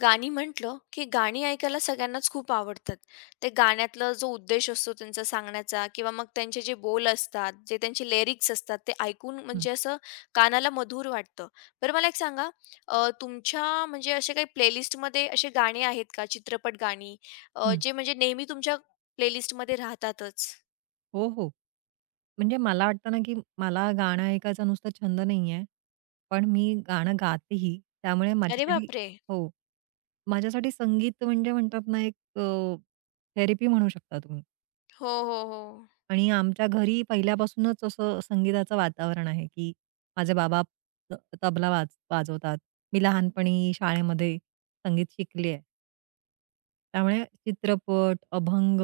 गाणी म्हटलं, की गाणी ऐकायला सगळ्यांनाच खूप आवडतात. ते गाण्यातला जो उद्देश असतो त्यांचा सांगण्याचा किंवा मग त्यांचे जे बोल असतात, जे त्यांचे लिरिक्स असतात, ते ऐकून हं, म्हणजे असं कानाला मधुर वाटतं. बरं मला एक सांगा, तुमच्या म्हणजे असे काही प्लेलिस्टमध्ये असे गाणी आहेत का, चित्रपट गाणी हं. जे म्हणजे नेहमी तुमच्या प्लेलिस्टमध्ये राहतातच? हो, हो. म्हणजे मला वाटतं ना, की मला गाणं ऐकायचा नुसता छंद नाहीये, पण मी गाणं गातेही. त्यामुळे अरे माझ्यासाठी बापरे! हो. माझ्यासाठी संगीत म्हणजे म्हणतात ना, एक थेरपी म्हणू शकता तुम्ही. हो, हो, हो. आणि आमच्या घरी पहिल्यापासूनच असं संगीताचं वातावरण आहे, की माझे बाबा त तबला वाजवतात. मी लहानपणी शाळेमध्ये संगीत शिकली आहे. त्यामुळे चित्रपट, अभंग,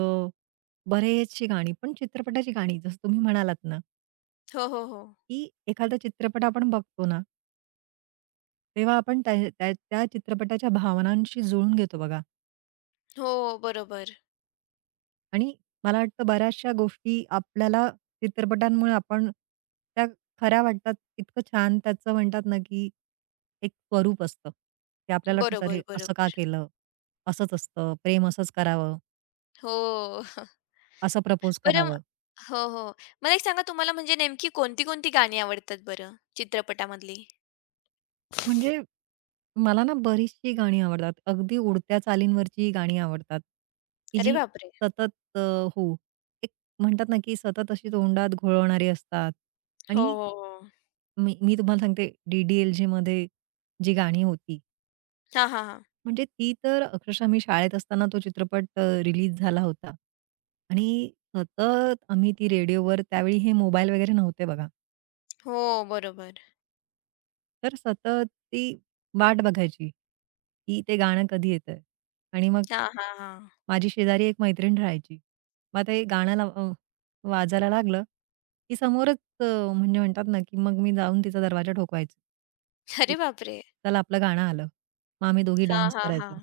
बरेचशी गाणी, पण चित्रपटाची गाणी जसं तुम्ही म्हणालात ना, हो, हो, हो. की एखादा चित्रपट आपण बघतो ना, तेव्हा आपण त्या त्या त्या चित्रपटाच्या भावनांशी जुळून घेतो बघा. हो, बरोबर. आणि मला वाटतं बऱ्याचशा गोष्टी आपल्याला चित्रपटांमुळे आपण त्या खऱ्या वाटतात. इतकं छान त्याचं म्हणतात ना, की एक स्वरूप असतं. ते आपल्याला वाटतं, बरोबर, "अरे, असं का बरोबर. केलं? असंच असतं. प्रेम असंच करावं. हो. असं प्रपोज बरं म करावं." हो, हो. मला एक सांगा तुम्हाला म्हणजे नेमकी कोणती-कोणती गाणी आवडतात बरं चित्रपटामधली? म्हणजे मला ना बरीचशी गाणी आवडतात. अगदी उडत्या चालींवरची गाणी आवडतात, की अरे जी बापरे! सतत हो, एक म्हणतात ना, की सतत अशी तोंडात घोळवणारी असतात. हो, आणि हो, हो. मी मी तुम्हाला सांगते डी-डी-एल-जेमध्ये जी गाणी होती, हां, हां, हां. म्हणजे ती तर अक्षरशः मी शाळेत असताना तो चित्रपट रिलीज झाला होता, आणि सतत आम्ही ती रेडिओवर, त्यावेळी हे मोबाईल वगैरे नव्हते बघा. हो, बरोबर. तर सतत ती वाट बघायची, की ते गाणं कधी येतंय, आणि मग हां, हां, हां. माझी शेजारी एक मैत्रीण राहायची. मग ते गाणं वाजायला लागलं, की समोरच म्हणजे म्हणतात ना, की मग मी जाऊन तिचा दरवाजा ठोकवायचे. अरे की बापरे! चला आपलं गाणं आलं. मग आम्ही दोघी हां, डान्स हां, हां. करायचो.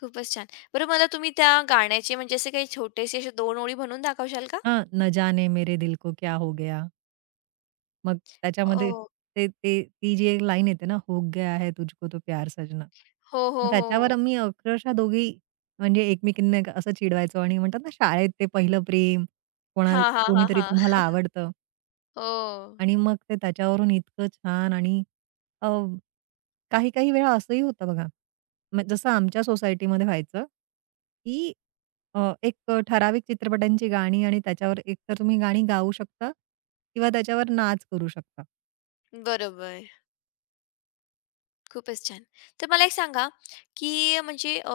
खूपच छान. बरं मला तुम्ही त्या गाण्याचे म्हणजे असे काही छोटेसे असे 2 ओळी म्हणून दाखवशाल का? हां, न जाने मेरे दिल को क्या हो गया. मग त्याच्यामध्ये ओह. ते ते ती जी एक लाईन येते ना, "हो गया है तुझको तो प्यार सजना." हो, मग हो, त्याच्यावर हो. आम्ही अक्षरशः दोघी म्हणजे एकमेकींना एक असं चिडवायचो, आणि म्हणतात ना, शाळेत ते पहिलं प्रेम, कोणा हां, हां, हां, कोणीतरी हां. तुम्हाला आवडतं. हो. आणि मग ते त्याच्यावरून इतकं छान. आणि अ, काही-काही वेळा असंही होतं बघा, मग जसं आमच्या सोसायटीमध्ये व्हायचं, की एक ठराविक चित्रपटांची गाणी आणि त्याच्यावर एकतर तुम्ही गाणी गाऊ शकता किंवा त्याच्यावर नाच करू शकता. बरोबर. खूपच छान. तर मला एक सांगा, की म्हणजे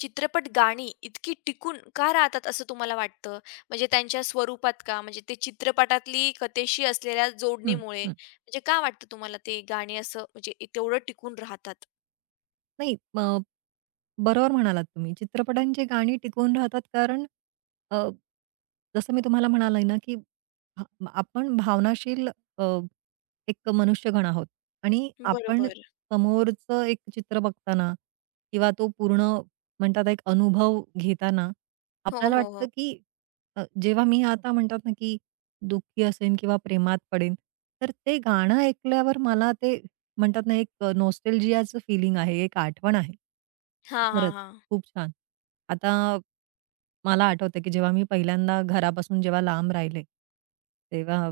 चित्रपट गाणी इतकी टिकून का राहतात असं तुम्हाला वाटतं? म्हणजे त्यांच्या स्वरूपात का? म्हणजे ते चित्रपटातली कथेशी असलेल्या हं, जोडणीमुळे हं. म्हणजे का वाटतं तुम्हाला ते गाणी असं म्हणजे तेवढं टिकून राहतात? नाही अ, बरोबर म्हणालात तुम्ही. चित्रपटांची गाणी टिकून राहतात, कारण अ, जसं मी तुम्हाला म्हणाले ना, की आपण भावनाशील अ, एक मनुष्यगण आहोत, आणि आपण बरोबर. समोरचं एक चित्र बघताना, किंवा तो पूर्ण म्हणतात एक अनुभव घेताना, हो, आपल्याला हो, वाटतं, हो. की जेव्हा मी आता म्हणतात ना, की दुःखी असेन किंवा प्रेमात पडेन, तर ते गाणं ऐकल्यावर मला ते म्हणतात ना, एक नॉस्टॅल्जियाचं फीलिंग आहे, एक आठवण आहे. हां, हां, खरंच, हां. खूप छान. आता मला आठवतं, की जेव्हा मी पहिल्यांदा घरापासून जेव्हा लांब राहिले, तेव्हा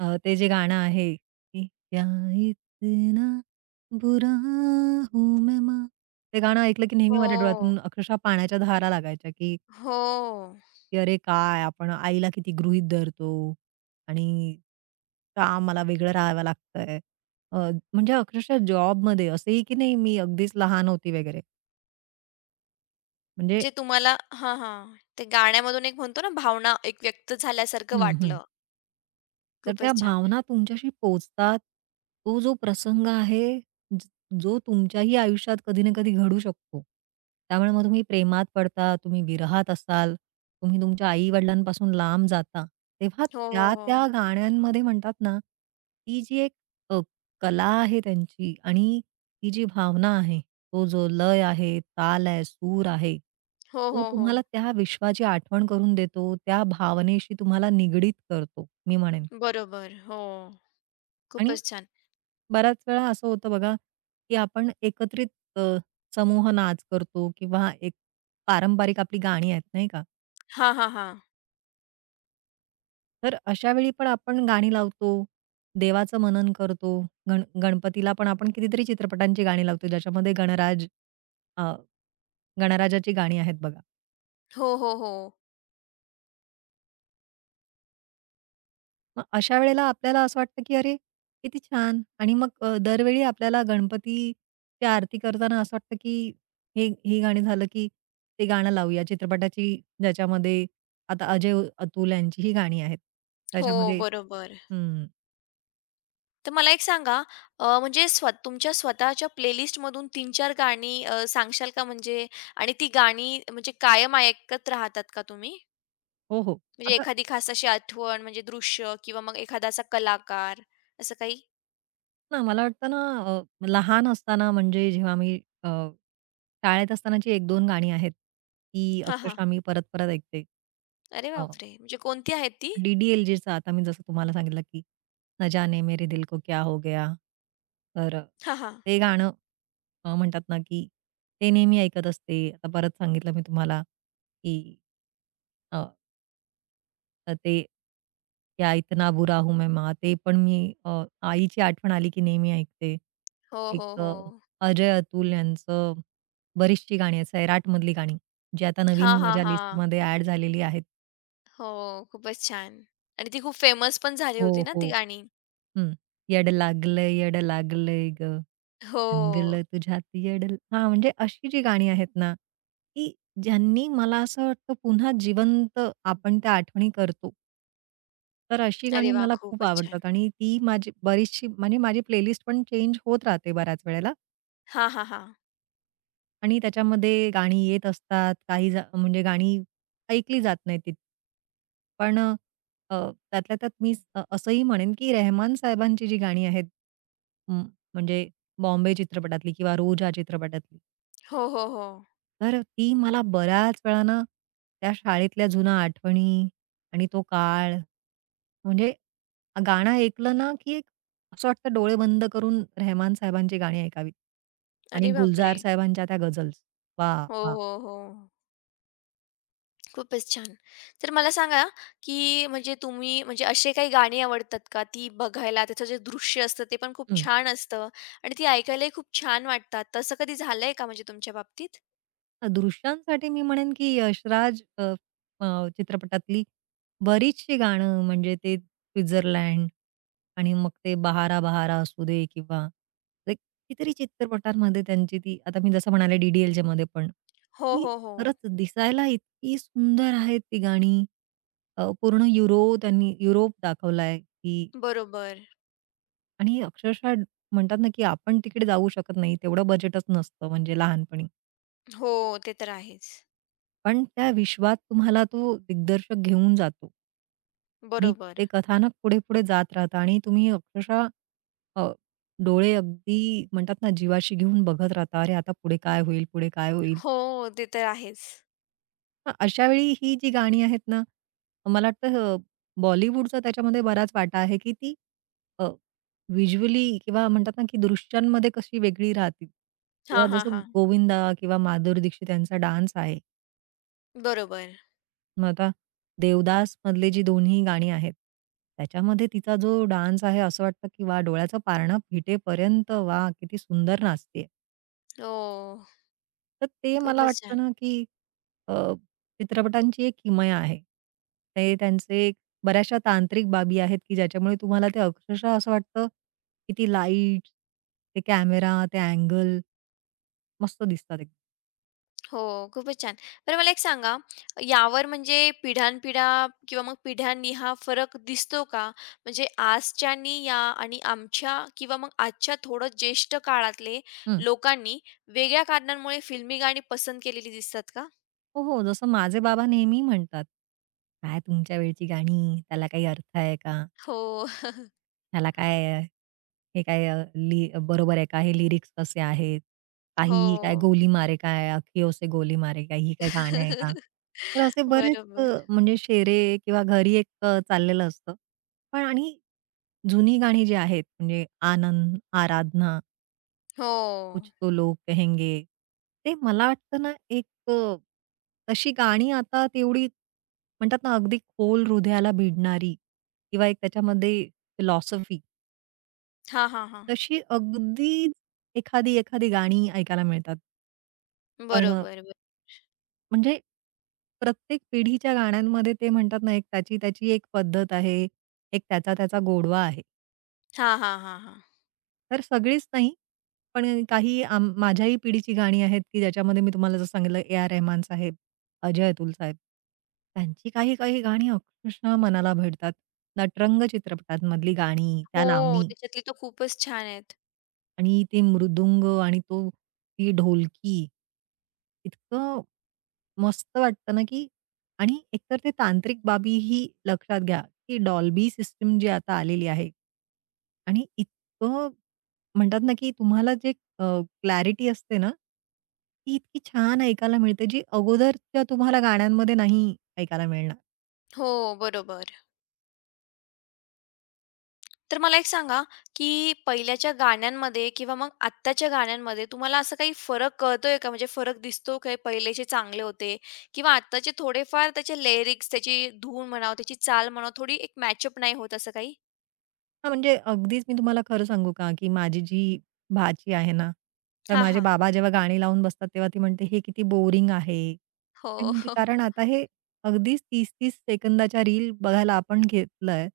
ते जे गाणं आहे, की "क्या इतना बुरा हूँ मैं माँ" ते गाणं ऐकलं, की नेहमी माझ्या हो. डोळ्यातून अक्षरशः पाण्याच्या धारा लागायच्या, की हो. की अरे काय आपण आईला किती गृहीत धरतो, आणि का आम्हाला वेगळं राहावं लागतंय. अ, म्हणजे अक्षरशः जॉबमध्ये असंही की नाही मी अगदीच लहान होती वगैरे. म्हणजे जे तुम्हाला हां, हां. ते गाण्यामधून एक म्हणतो ना भावना एक व्यक्त झाल्यासारखं हं, हं. वाटलं. तर त्या खूपच छान. भावना तुमच्याशी पोहोचतात. तो जो प्रसंग आहे, ज जो तुमच्याही आयुष्यात कधी ना कधी घडू शकतो. त्यामुळे मग तुम्ही प्रेमात पडता, तुम्ही विरहात असाल, तुम्ही तुमच्या आई-वडिलांपासून लांब जाता. तेव्हा हो, हो, त्या, हो. त्या गाण्यांमध्ये म्हणतात ना, ती जी एक अ, कला आहे त्यांची, आणि ती जी भावना आहे, तो जो लय आहे, ताल आहे, सूर आहे, हो, तो हो, हो. तुम्हाला त्या विश्वाची आठवण करून देतो, त्या भावनेशी तुम्हाला निगडीत करतो, मी म्हणेन. बरोबर. हो. आणि खूपच छान. बऱ्याच वेळा असं होतं बघा, की आपण एकत्रित अ, समूह नाच करतो, किंवा एक पारंपरिक आपली गाणी आहेत, नाही का? हां, हां, हां. तर अशा वेळी पण आपण गाणी लावतो, देवाचं मनन करतो. गणपतीला पण आपण कितीतरी चित्रपटांची गाणी लावतो, ज्याच्यामध्ये अ, गणराजाची गाणी आहेत बघा. हो, हो, हो. मग अशा वेळेला आपल्याला असं वाटतं, की अरे, किती छान! आणि मग दरवेळी आपल्याला गणपतीची आरती करताना असं वाटतं, की हे हे गाणं झालं, की ते गाणं लावूया चित्रपटाची, ज्याच्यामध्ये आता अजय अतुल यांची ही गाणी आहेत. हो, त्याच्यामध्ये बरोबर. हं. तर मला एक सांगा म्हणजे तुमच्या स्वतःच्या प्लेलिस्टमधून 3 चार गाणी सांगशाल का म्हणजे आणि ती गाणी म्हणजे कायम ऐकत राहतात का तुम्ही? हो, हो. म्हणजे आता एखादी खास अशी आठवण म्हणजे दृश्य किंवा मग एखादा असा कलाकार असं काही? ना मला वाटतं ना, अ, लहान असताना म्हणजे जेव्हा मी अ, शाळेत असतानाची 1-2 गाणी आहेत, ती हां, हां. अक्षरशः मी परत-परत ऐकते. अरे हो. बापरे! म्हणजे कोणती आहेत ती? डी डी आता मी जसं तुम्हाला सांगितलं, की "ना जाने मेरे दिल को क्या हो गया." तर हां, हां. ते गाणं म्हणतात ना, की ते नेहमी ऐकत असते. आता परत सांगितलं मी तुम्हाला, की अ, तर ते "क्या इतना बुरा हूं मैं मा" ते पण मी अ, आईची आठवण आली की नेहमी ऐकते. हो, एक हो, हो. अजय अतुल यांचं बरीचशी गाणी आहेत, सैराटमधली गाणी, जी आता हां, नवीन हां, माझ्या हां. लिस्टमध्ये ॲड झालेली आहेत. हो, खूपच छान. आणि ती खूप फेमस पण झाली हो, होती ना ती हो. गाणी? हं. "येड लागलंय, येड लागलंय गं, हो. रंगलं तुझ्यात येड." हां, म्हणजे अशी जी गाणी आहेत ना, की ज्यांनी मला असं वाटतं पुन्हा जिवंत आपण त्या आठवणी करतो. तर अशी अरे गाणी वाह! मला खूप खूपच छान. आवडतात, आणि ती माझी बरीचशी म्हणजे माझी प्लेलिस्ट पण चेंज होत राहते बऱ्याच वेळेला. हां, हां, हां. आणि त्याच्यामध्ये गाणी येत असतात, काही म्हणजे गाणी ऐकली जात नाहीत पण अ, अ, त्यातल्या त्यात मी असंही म्हणेन, की रेहमान साहेबांची जी गाणी आहेत, म म्हणजे बॉम्बे चित्रपटातली किंवा रोज या चित्रपटातली, हो, हो, हो. तर ती मला बऱ्याच वेळा ना, त्या शाळेतल्या जुन्या आठवणी, आणि तो काळ, म्हणजे गाणं ऐकलं ना, की एक असं वाटतं डोळे बंद करून रेहमान साहेबांची गाणी ऐकावीत, आणि अरे बापरे! गुलजार साहेबांच्या त्या गझल्स. हो, वाह! हो, हो. खूपच छान. तर मला सांगा, की म्हणजे तुम्ही म्हणजे असे काही गाणी आवडतात का? ती बघायला त्याचं जे दृश्य असतं ते पण खूप हं. छान असतं आणि ती ऐकायलाही खूप छान वाटतात. तसं कधी झालंय का म्हणजे तुमच्या बाबतीत? दृश्यांसाठी मी म्हणेन, की यशराज अ, अ, चित्रपटातली बरीचशी गाणं, म्हणजे ते स्वित्झर्लंड, आणि मग ते बहारा बहारा असू दे, किंवा ते कितीतरी चित्रपटांमध्ये त्यांची, ती आता मी जसं म्हणाले डी-डी-एलच्या मध्ये पण हो, ती हो, हो. खरंच दिसायला इतकी सुंदर आहेत ती गाणी. पूर्ण त्यांनी युरोप दाखवलाय, की बरोबर. आणि अक्षरशः म्हणतात ना, की आपण तिकडे जाऊ शकत नाही, तेवढं बजेटच नसतं म्हणजे लहानपणी. हो, ते तर आहेच. पण त्या विश्वात तुम्हाला तो दिग्दर्शक घेऊन जातो. आणि बरोबर. ते कथानक पुढे-पुढे जात राहतं, आणि तुम्ही अक्षरशः अ, डोळे अगदी म्हणतात ना जीवाशी घेऊन बघत राहता. अरे, आता पुढे काय होईल? पुढे काय होईल? हो, ते तर आहेच. मग अशा वेळी ही जी गाणी आहेत ना, मला वाटतं बॉलिवूडचा त्याच्यामध्ये बराच वाटा आहे, की ती अ, किंवा म्हणतात ना, की दृश्यांमध्ये कशी वेगळी राहतील, हां, किंवा हां, जसं हां. गोविंदा किंवा माधुरी दीक्षित यांचा डान्स आहे. बरोबर. मग आता देवदास मधले जी दोन्ही गाणी आहेत, त्याच्यामध्ये तिचा जो डान्स आहे, असं वाटतं, की वाह! डोळ्याचं पारणं फिटेपर्यंत, वा किती सुंदर नाचतेय. हो. तर ते मला खूपच वाटतं छान. ना, की अ, चित्रपटांची एक किमया आहे. ते त्यांचे बऱ्याचशा तांत्रिक बाबी आहेत, की ज्याच्यामुळे तुम्हाला ते अक्षरशः असं वाटतं, की ती लाईट, ते कॅमेरा, ते अँगल मस्त दिसतात एकदम. हो, खूपच छान. बरं मला एक सांगा, यावर म्हणजे पिढ्यानपिढ्या किंवा मग पिढ्यांनी हा फरक दिसतो का? म्हणजे आजच्यानी या आणि आमच्या किंवा मग आजच्या थोडं ज्येष्ठ काळातले हं. लोकांनी वेगळ्या कारणांमुळे फिल्मी गाणी पसंत केलेली दिसतात का? हो, हो. जसं माझे बाबा नेहमी म्हणतात, "काय तुमच्या वेळची गाणी, त्याला काही अर्थ आहे का? हो, ह्याला काय हे काय अ, ली बरोबर आहे का? हे लिरिक्स कसे आहेत? हो. काहीही काय गोली मारे काय, अखियों से गोली मारे काय, ही काय गाणं आहे का?" तर असे बरेच बरोबर. म्हणजे शेरे किंवा घरी एक चाललेलं असतं. पण आणि जुनी गाणी जी आहेत, म्हणजे आनंद, आराधना, हो. कुछ तो लोग कहेंगे. ते मला वाटतं ना एक अ, तशी गाणी आता तेवढी म्हणतात ना अगदी खोल हृदयाला भिडणारी, किंवा एक त्याच्यामध्ये फिलॉसॉफी, हां, हां, हां. तशी अगदी एखादी-एखादी गाणी ऐकायला मिळतात. पण बरोबर, बरं. म्हणजे प्रत्येक पिढीच्या गाण्यांमध्ये ते म्हणतात ना, एक त्याची-त्याची एक पद्धत आहे, एक त्याचा-त्याचा गोडवा आहे. हां, हां, हां, हां. तर सगळीच नाही, पण काही माझ्याही पिढीची गाणी आहेत, की ज्याच्यामध्ये मी तुम्हाला जसं सांगितलं, ए. आर. रहमान साहेब, अजय अतुल साहेब. त्यांची काही-काही गाणी अक्षरशः मनाला भिडतात. नटरंग चित्रपटांमधली गाणी, हो, त्या लावणी. त्याच्यातली तर खूपच छान आहेत. आणि ते मृदुंग आणि तो ती ढोलकी. इतकं मस्त वाटतं ना, की आणि एकतर ते तांत्रिक बाबी ही लक्षात घ्या, की डॉल्बी सिस्टम जी आता आलेली आहे. आणि इतकं म्हणतात ना, की तुम्हाला जे अ, क्लॅरिटी असते ना, ती इतकी छान ऐकायला मिळते, जी अगोदरच्या तुम्हाला गाण्यांमध्ये नाही ऐकायला मिळणार. हो, बरोबर. तर मला एक सांगा, की पहिल्याच्या गाण्यांमध्ये किंवा मग आत्ताच्या गाण्यांमध्ये तुम्हाला असा काही फरक कळतोय का? म्हणजे फरक दिसतो का? पहिलेचे चांगले होते किंवा आत्ताचे थोडेफार त्याचे लिरिक्स, त्याची धून म्हणावं, त्याची चाल म्हणावं, थोडी एक मॅचअप नाही होत असं काही? हां, म्हणजे अगदीच मी तुम्हाला खरं सांगू का, की माझी जी भाची आहे ना, तर हां, माझे हां. बाबा जेव्हा गाणी लावून बसतात, तेव्हा ती म्हणते, "हे किती बोरिंग आहे." हो. ते म्हणजे कारण आता हे अगदीच 30-30 सेकंदाच्या रील बघायला आपण घेतलंय,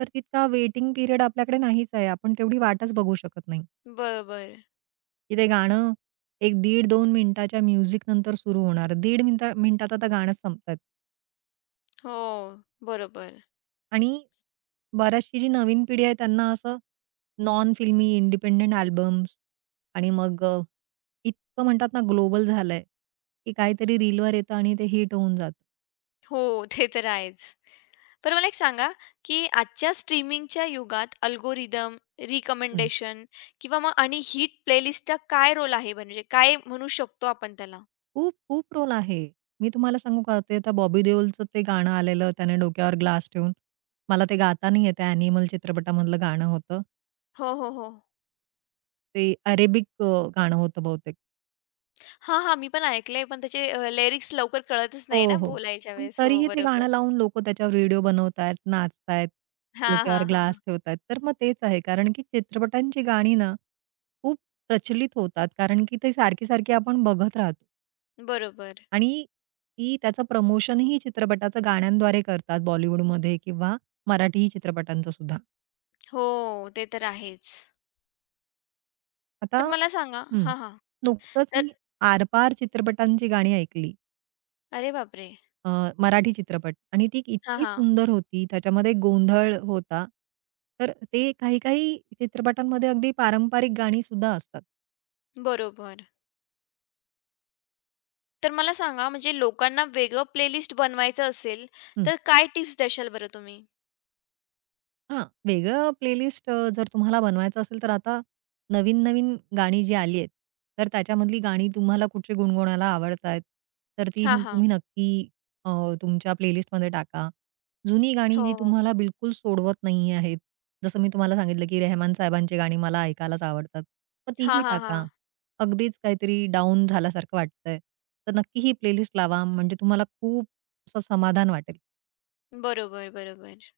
तर तितका वेटिंग पिरियड आपल्याकडे नाहीच आहे. आपण तेवढी वाटच बघू शकत नाही, बरोबर. की ते गाणं एक 1.5-2 मिनिटाच्या म्युझिक नंतर सुरू होणार. 1.5 मिनिटा मिनिटात आता गाणं संपत. हो. बरोबर. आणि बऱ्याचशी जी नवीन पिढी आहे त्यांना असं नॉन फिल्मी इंडिपेंडंट अल्बम्स, आणि मग इतकं म्हणतात ना ग्लोबल झालंय, की काहीतरी रीलवर येतं आणि ते हिट होऊन जातं. हो, ते तर आहेच. पण मला एक सांगा, की आजच्या स्ट्रीमिंगच्या युगात अल्गोरिदम, हं. रिकमेंडेशन किंवा मग आणि हिट प्लेलिस्टचा काय रोल आहे? म्हणजे काय म्हणू शकतो आपण त्याला? खूप खूप रोल आहे. मी तुम्हाला सांगू का, ते आता बॉबी देओलचं ते गाणं आलेलं त्याने डोक्यावर ग्लास ठेवून. मला ते गाता नाही येत, अॅनिमल चित्रपटामधलं गाणं होतं. हो, हो, हो. ते अरेबिक गाणं होतं बहुतेक. हां, हां. मी पण ऐकलंय, पण त्याचे लिरिक्स लवकर कळतच नाही हो, ना हो. बोलायच्या पण वेळेस. हो, तरीही ते बरोबर. गाणं लावून लोकं त्याच्यावर व्हिडिओ बनवतायत, नाचतायत, हां, डोक्यावर हां, हां. ग्लास ठेवतायत. तर मग तेच आहे, कारण की चित्रपटांची गाणी ना, खूप प्रचलित होतात, कारण की ते सारखी-सारखी आपण बघत राहतो. बरोबर. आणि ती त्याचं प्रमोशनही चित्रपटाचं गाण्यांद्वारे करतात बॉलिवूडमध्ये किंवा मराठी चित्रपटांचं सुद्धा. हो, ते तर आहेच. आता तर मला सांगा हं, हां, हां. नुकतंच तर मी आरपार चित्रपटांची गाणी ऐकली. अरे बापरे! अ, मराठी चित्रपट, आणि ती हां, इतकी हां. सुंदर होती, त्याच्यामध्ये गोंधळ होता. तर ते काही-काही चित्रपटांमध्ये अगदी पारंपरिक गाणी सुद्धा असतात. बरोबर. तर मला सांगा म्हणजे लोकांना वेगळं प्लेलिस्ट बनवायचं असेल, तर काय टिप्स द्याल बरं तुम्ही? हां, वेगळं प्लेलिस्ट जर तुम्हाला बनवायचं असेल, तर आता नवीन-नवीन गाणी जी आली आहेत, तर त्याच्यामधली गाणी तुम्हाला कुठची गुणगुणायला आवडतायत, तर ती हां, हां. तुम्ही नक्की अ, तुमच्या प्लेलिस्टमध्ये टाका. जुनी गाणी हो, जी हो. तुम्हाला बिलकुल सोडवत नाही आहेत, जसं मी तुम्हाला सांगितलं, की रेहमान साहेबांची गाणी मला ऐकायलाच आवडतात, मग हां, तीही हां, टाका. हां. अगदीच काहीतरी डाऊन झाल्यासारखं वाटतंय, तर नक्की ही प्लेलिस्ट लावा, म्हणजे तुम्हाला खूप असं समाधान वाटेल. बरोबर, बरोबर.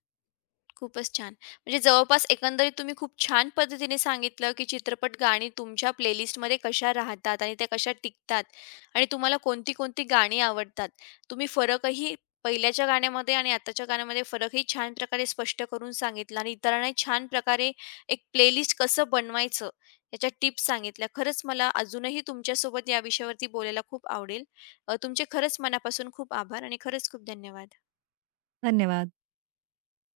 खूपच छान. म्हणजे जवळपास एकंदरीत तुम्ही खूप छान पद्धतीने सांगितलं, की चित्रपट गाणी तुमच्या प्लेलिस्टमध्ये कशा राहतात आणि त्या कशा टिकतात आणि तुम्हाला कोणती-कोणती गाणी आवडतात. तुम्ही फरकही पहिल्याच्या गाण्यामध्ये आणि आताच्या गाण्यामध्ये फरकही छान प्रकारे स्पष्ट करून सांगितला आणि इतरांनाही छान प्रकारे एक प्लेलिस्ट कसं बनवायचं, याच्या टिप्स सांगितल्या. खरंच मला अजूनही तुमच्यासोबत या विषयावरती बोलायला खूप आवडेल. तुमचे खरंच मनापासून खूप आभार आणि खरंच खूप धन्यवाद. धन्यवाद.